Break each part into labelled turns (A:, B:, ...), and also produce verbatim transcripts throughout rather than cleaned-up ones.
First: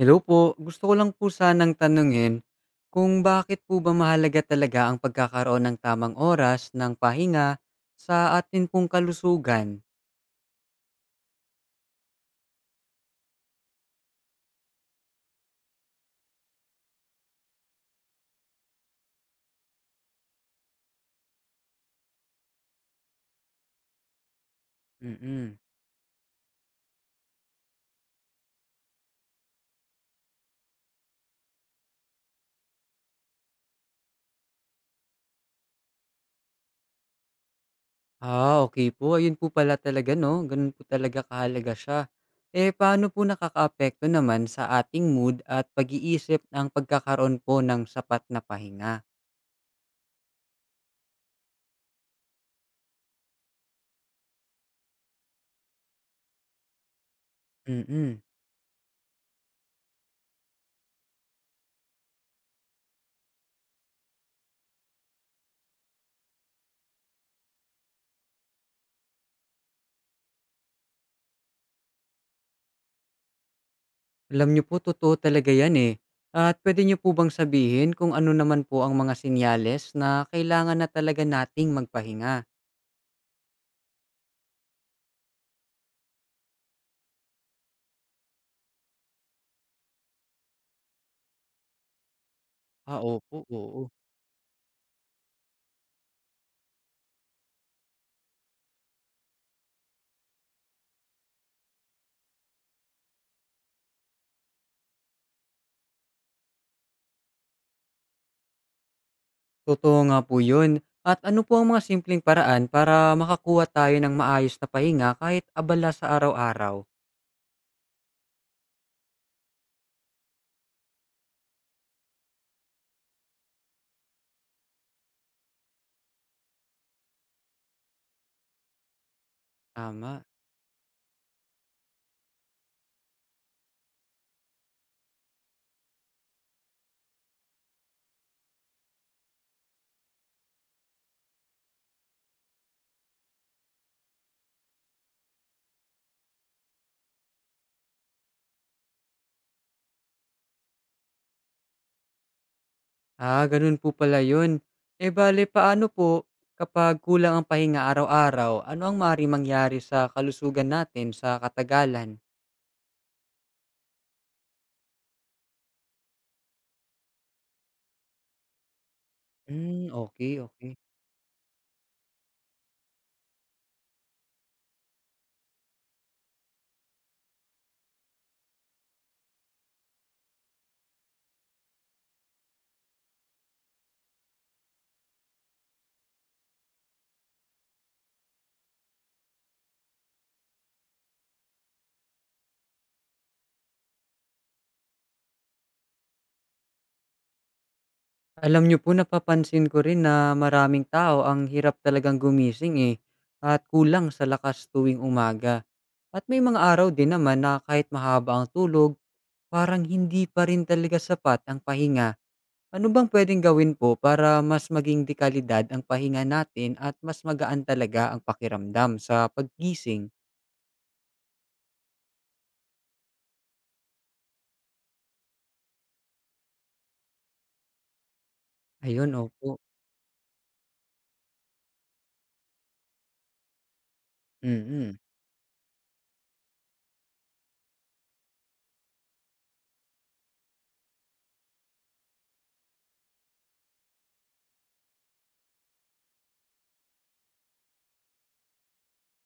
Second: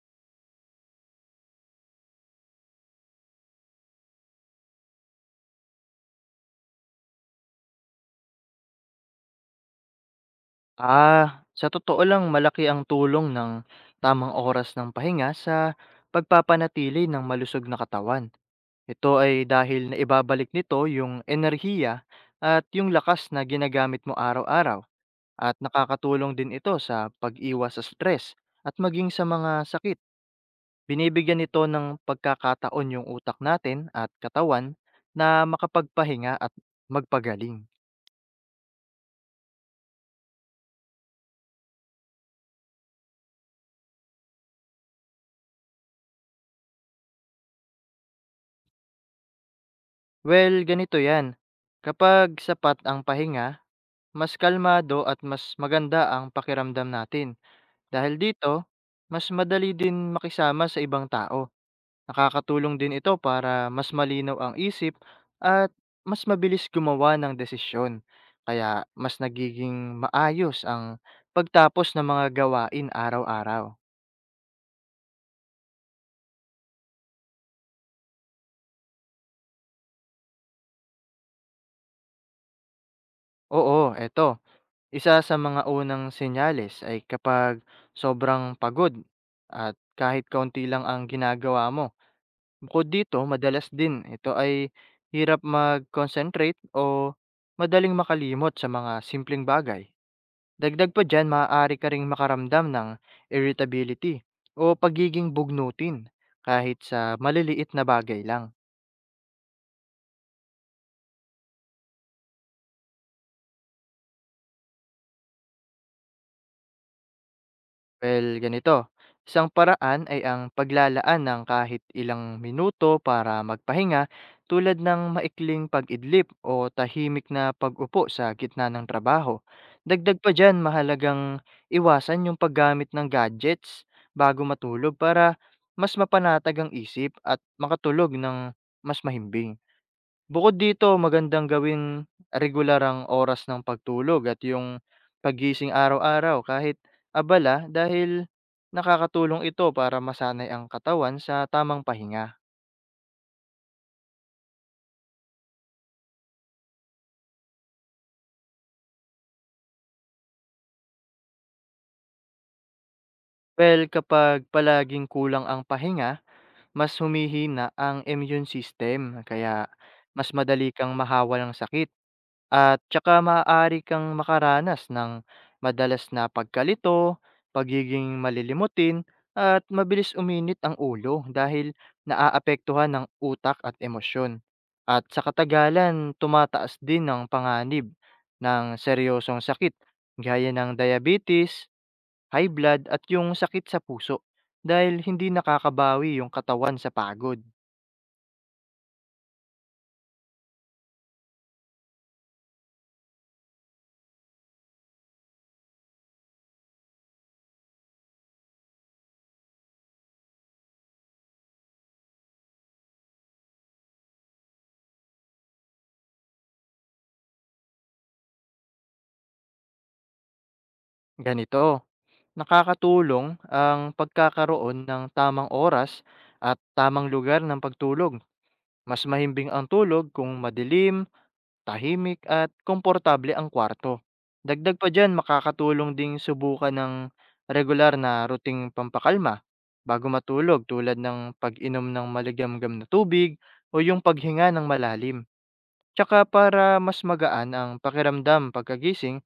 A: Hello po. Gusto ko lang po sanang tanungin kung bakit po ba mahalaga talaga ang pagkakaroon ng tamang oras ng pahinga sa atin pong kalusugan?
B: Ah, sa totoo lang malaki ang tulong ng tamang oras ng pahinga sa pagpapanatili ng malusog na katawan. Ito ay dahil na ibabalik nito yung enerhiya at yung lakas na ginagamit mo araw-araw at
A: Mm.
B: nakakatulong din ito sa pag-iwas sa stress at maging sa mga sakit. Binibigyan nito ng pagkakataon yung utak natin at katawan na makapagpahinga at magpagaling.
A: Ah, okay po. Ayun po pala talaga 'no, gano'n po talaga kahalaga siya. Eh, paano po nakakaapekto naman sa ating mood at pag-iisip ang pagkakaroon po ng sapat na pahinga?
B: Well, ganito yan. Kapag sapat ang pahinga, mas kalmado at mas maganda ang pakiramdam natin. Dahil
A: Mm.
B: dito, mas madali din makisama sa ibang tao. Nakakatulong din ito para mas malinaw ang isip at mas mabilis gumawa ng desisyon. Kaya mas nagiging maayos ang pagtapos ng mga gawain araw-araw.
A: Alam niyo po, totoo talaga yan eh. At pwede niyo po bang sabihin kung ano naman po ang mga sinyales na kailangan na talaga nating magpahinga?
B: Oo, eto. Isa sa mga unang senyales ay kapag sobrang pagod at kahit kaunti lang ang ginagawa mo. Bukod
A: Ah,
B: dito,
A: opo,
B: madalas
A: oo.
B: din ito ay hirap mag-concentrate o madaling makalimot sa mga simpleng bagay. Dagdag pa dyan, maaari ka ring makaramdam ng irritability o pagiging bugnutin kahit sa maliliit na bagay lang.
A: Totoo nga po yun. At ano po ang mga simpleng paraan para makakuha tayo ng maayos na pahinga kahit abala sa araw-araw?
B: Well, ganito. Isang paraan ay ang paglalaan ng kahit ilang minuto para magpahinga tulad ng maikling pag-idlip o tahimik na pag-upo sa gitna ng trabaho. Dagdag
A: Tama.
B: pa dyan, mahalagang iwasan yung paggamit ng gadgets bago matulog para mas mapanatag ang isip at makatulog ng mas mahimbing. Bukod dito, magandang gawing regular ang oras ng pagtulog at yung paggising araw-araw kahit abala dahil nakakatulong ito para masanay ang katawan sa tamang pahinga.
A: Ah, ganun po pala yun. E bale, paano po kapag kulang ang pahinga araw-araw, ano ang maaaring mangyari sa kalusugan natin sa katagalan?
B: Well, kapag palaging kulang ang pahinga, mas humihina ang immune system kaya
A: Hmm,
B: mas
A: okay,
B: madali
A: okay.
B: kang mahawa ng sakit. At tsaka maaari kang makaranas ng madalas na pagkalito, pagiging malilimutin, at mabilis uminit ang ulo dahil naaapektuhan ng utak at emosyon. At sa katagalan, tumataas din ang panganib ng seryosong sakit gaya ng diabetes, high blood at yung sakit sa puso dahil hindi nakakabawi yung katawan sa pagod.
A: Alam niyo po, napapansin ko rin na maraming tao ang hirap talagang gumising eh, at kulang sa lakas tuwing umaga. At may mga araw din naman na kahit mahaba ang tulog, parang hindi pa rin talaga sapat ang pahinga. Ano bang pwedeng gawin po para mas maging dekalidad ang pahinga natin at mas magaan talaga ang pakiramdam sa paggising?
B: Ganito, nakakatulong ang pagkakaroon ng tamang oras at tamang lugar ng pagtulog. Mas
A: Ayun,
B: mahimbing
A: opo.
B: ang tulog kung madilim, tahimik at komportable ang kwarto.
A: Mm
B: Dagdag pa
A: mm.
B: dyan, makakatulong ding subukan ng regular na ruting pampakalma bago matulog tulad ng pag-inom ng maligamgam na tubig o yung paghinga ng malalim. Tsaka para mas magaan ang pakiramdam pagkagising,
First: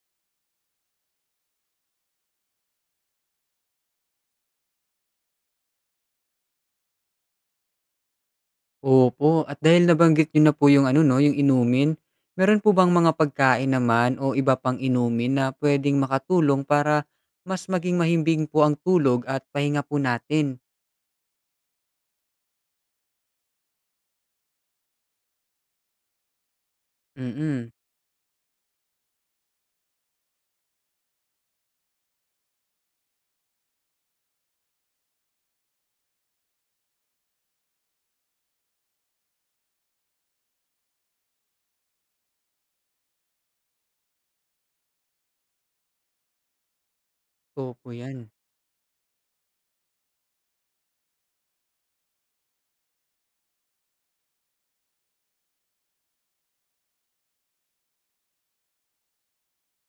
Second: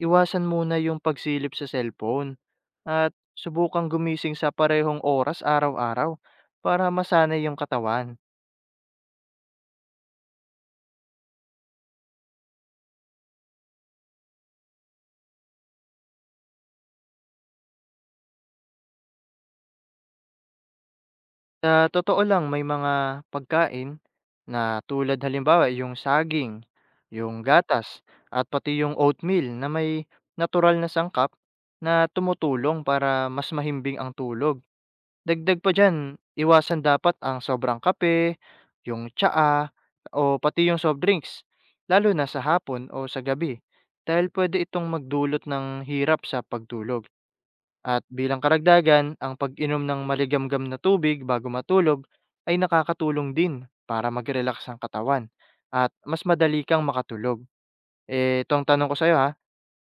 B: iwasan muna yung pagsilip sa cellphone at subukang gumising sa parehong oras araw-araw para masanay yung katawan.
A: Opo, at dahil nabanggit niyo na po yung ano 'no, yung inumin, meron po bang mga pagkain naman o iba pang inumin na puwedeng makatulong para mas maging mahimbing po ang tulog at pahinga po natin?
B: Sa totoo lang, may mga pagkain na tulad halimbawa yung saging, yung
A: Mm,
B: gatas, at pati yung oatmeal na may natural na sangkap na tumutulong para mas mahimbing ang tulog. Dagdag pa diyan, iwasan dapat ang sobrang kape, yung tsaa, o pati yung soft drinks, lalo na sa hapon o sa gabi dahil pwede itong magdulot ng hirap sa pagtulog.
A: opo
B: At
A: 'yan.
B: bilang karagdagan, ang pag-inom ng maligamgam na tubig bago matulog ay nakakatulong din para mag-relax ang katawan at mas madali kang makatulog. Eh, itong tanong ko sa'yo, ha,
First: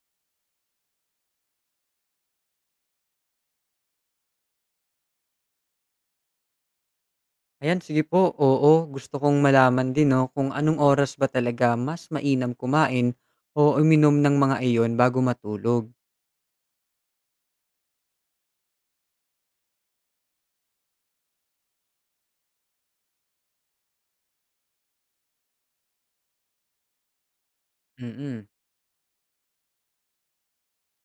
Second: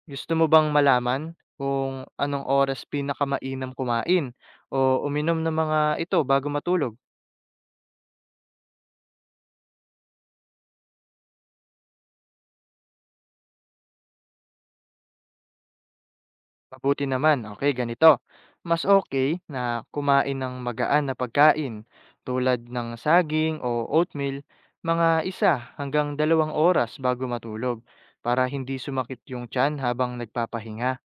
B: gusto mo bang malaman kung anong oras pinakamainam kumain o uminom ng mga ito bago matulog?
A: Ayan, sige po, oo, gusto kong malaman din 'no, kung anong oras ba talaga mas mainam kumain o uminom ng mga iyon bago matulog?
B: Mabuti naman, okay, ganito. Mas okay na kumain ng magaan na pagkain tulad ng saging o oatmeal mga isa hanggang dalawang oras bago matulog
A: Mm.
B: para hindi sumakit yung tiyan habang nagpapahinga.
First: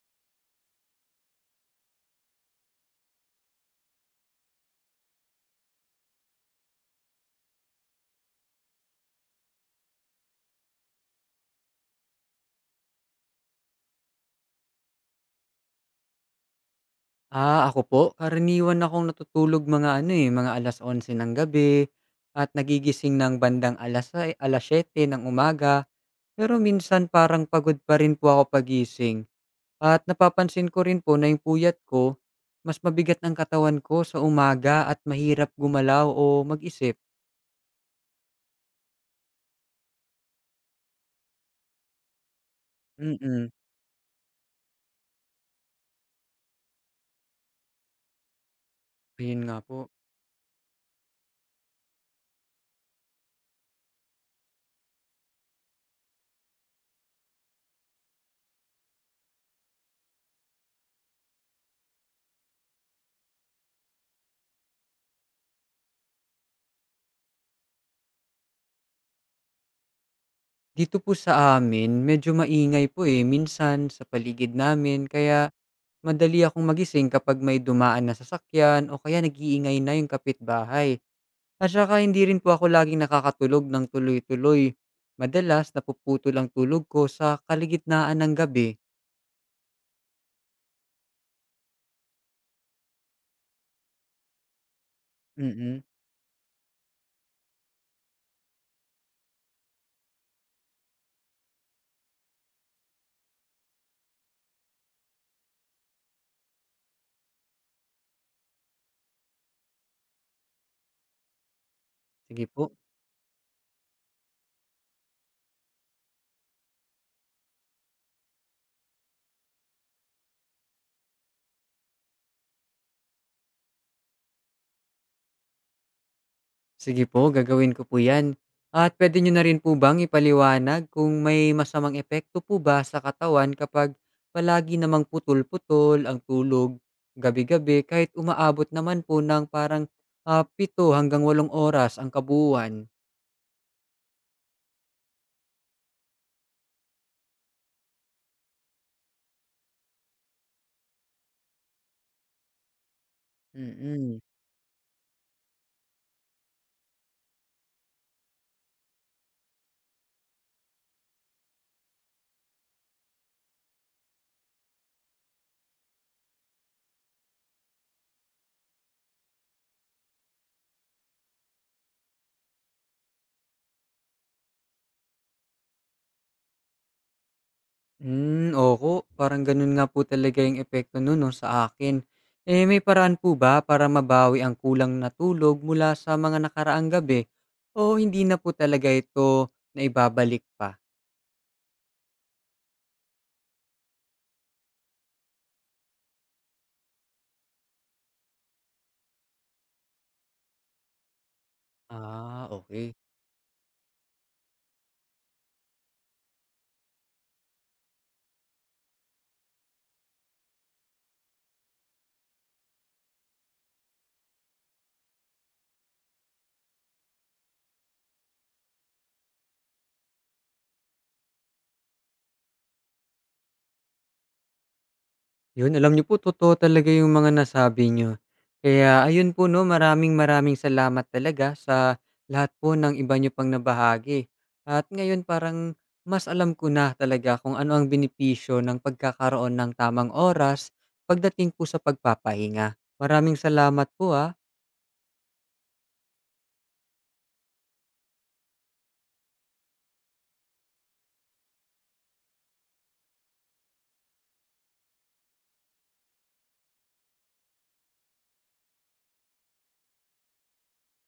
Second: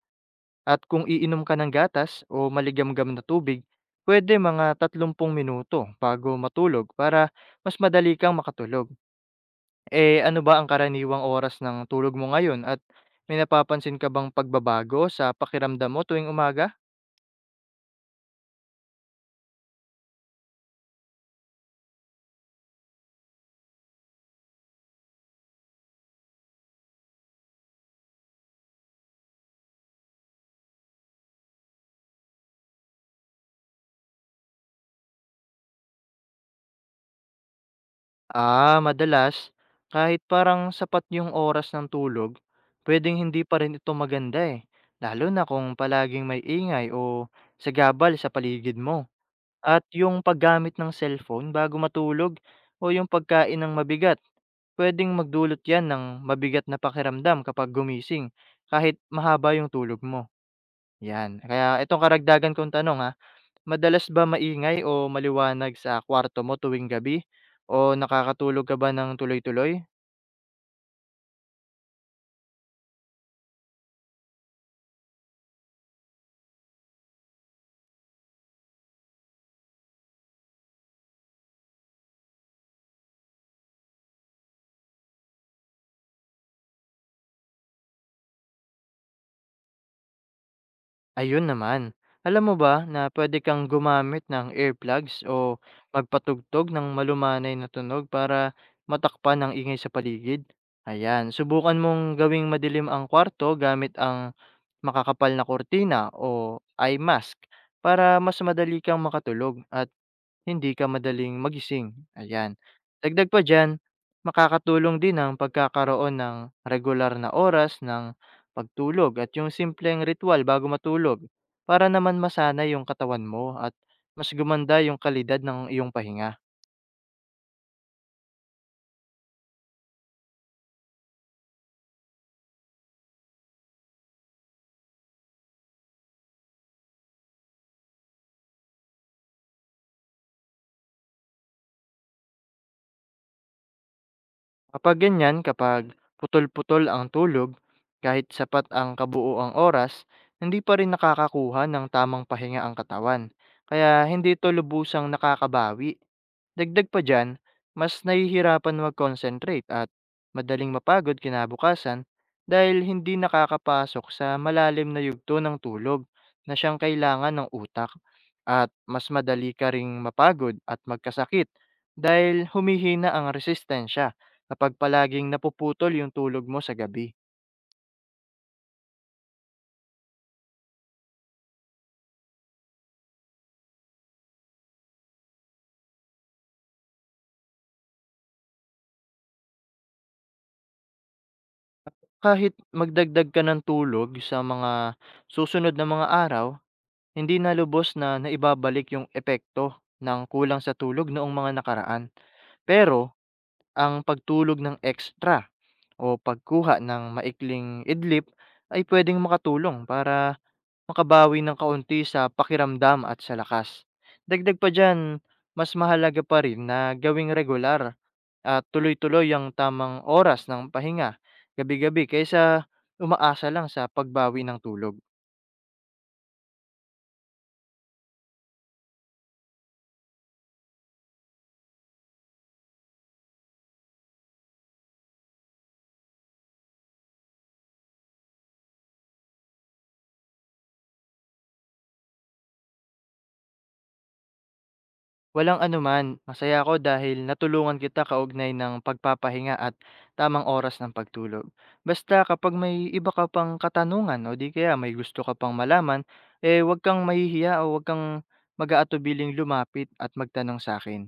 B: At kung iinom ka ng gatas o maligamgam na tubig, pwede mga tatlumpung minuto bago matulog para mas madali kang makatulog. Eh, ano ba ang karaniwang oras ng tulog mo ngayon at may napapansin ka bang pagbabago sa pakiramdam mo tuwing umaga?
A: Ah, ako po, karaniwan akong natutulog mga ano, eh, mga alas onse ng gabi at nagigising ng bandang alas sai alas siyete ng umaga. Pero minsan parang pagod pa rin po ako paggising at napapansin ko rin po na yung puyat ko, mas mabigat ang katawan ko sa umaga at mahirap gumalaw o mag-isip.
B: Ah, madalas, kahit parang sapat yung oras ng tulog, pwedeng hindi
A: Mm,
B: pa rin ito maganda eh. Lalo na kung palaging may ingay o sagabal sa paligid mo.
A: ayun nga po.
B: At yung paggamit ng cellphone bago matulog o yung pagkain ng mabigat, pwedeng magdulot yan ng mabigat na pakiramdam kapag gumising kahit mahaba yung tulog mo. 'Yan, kaya itong karagdagan kong tanong, ha, madalas ba maingay o maliwanag sa kwarto mo tuwing gabi o nakakatulog ka ba ng tuloy-tuloy?
A: Dito po sa amin medyo maingay po eh, minsan sa paligid namin, kaya madali akong magising kapag may dumaan na sasakyan o kaya nag-iingay na yung kapitbahay. At saka hindi rin po ako laging nakakatulog ng tuloy-tuloy. Madalas napuputo lang tulog ko sa kaligitnaan ng gabi.
B: Ayun naman, alam mo ba na pwede kang gumamit ng earplugs o
A: Mm,
B: magpatugtog ng malumanay na tunog para matakpan ang ingay sa paligid? Ayan, subukan mong gawing madilim ang kwarto gamit ang makakapal na kurtina o eye mask para mas madali kang makatulog at hindi ka madaling magising,
A: sige
B: ayan.
A: po.
B: Dagdag pa diyan, makakatulong din ang pagkakaroon ng regular na oras ng pagtulog at yung simpleng ritual bago matulog para naman masana yung katawan mo at mas gumanda yung kalidad ng iyong pahinga.
A: Sige po, gagawin ko po 'yan. At puwede nyo na rin po bang ipaliwanag kung may masamang epekto po ba sa katawan kapag palagi namang putol-putol ang tulog gabi-gabi kahit umaabot naman po ng parang, ah, pito hanggang walong oras ang kabuuan?
B: Kapag ganyan, kapag putol-putol ang tulog, kahit sapat ang kabuuang oras, hindi pa rin nakakakuha ng tamang pahinga ang katawan. Kaya
A: Mm.
B: hindi ito lubusang nakakabawi. Dagdag pa diyan, mas nahihirapan mag-concentrate at madaling mapagod kinabukasan dahil hindi nakakapasok sa malalim na yugto ng tulog na siyang kailangan ng utak at mas madali ka ring mapagod at magkasakit dahil humihina ang resistensya kapag palaging napuputol yung tulog mo sa gabi.
A: Hmm, opo, parang gano'n nga po talaga yung epekto no'n 'no, sa akin. Eh, may paraan po ba para mabawi ang kulang na tulog mula sa mga nakaraang gabi o hindi na po talaga ito na ibabalik pa?
B: Kahit magdagdag ka ng tulog sa mga susunod na mga araw, hindi na lubos na naibabalik yung epekto ng kulang sa tulog noong mga nakaraan.
A: Ah, okay.
B: Pero ang pagtulog ng extra o pagkuha ng maikling idlip ay pwedeng makatulong para makabawi ng kaunti sa pakiramdam at sa lakas. Dagdag pa dyan, mas mahalaga pa rin na gawing regular at tuloy-tuloy ang tamang oras ng pahinga gabi-gabi kaysa umaasa lang sa pagbawi ng tulog.
A: Yun, alam niyo po, totoo talaga yung mga nasabi niyo. Kaya ayun po 'no, maraming maraming salamat talaga sa lahat po ng iba niyo pang nabahagi. At ngayon parang mas alam ko na talaga kung ano ang benepisyo ng pagkakaroon ng tamang oras pagdating po sa pagpapahinga. Maraming salamat po, ah.
B: Walang anuman, masaya ako dahil natulungan kita kaugnay ng pagpapahinga at tamang oras ng pagtulog. Basta kapag may iba ka pang katanungan o di kaya may gusto ka pang malaman, eh huwag kang mahihiya o huwag kang mag-aatubiling lumapit at magtanong sa akin.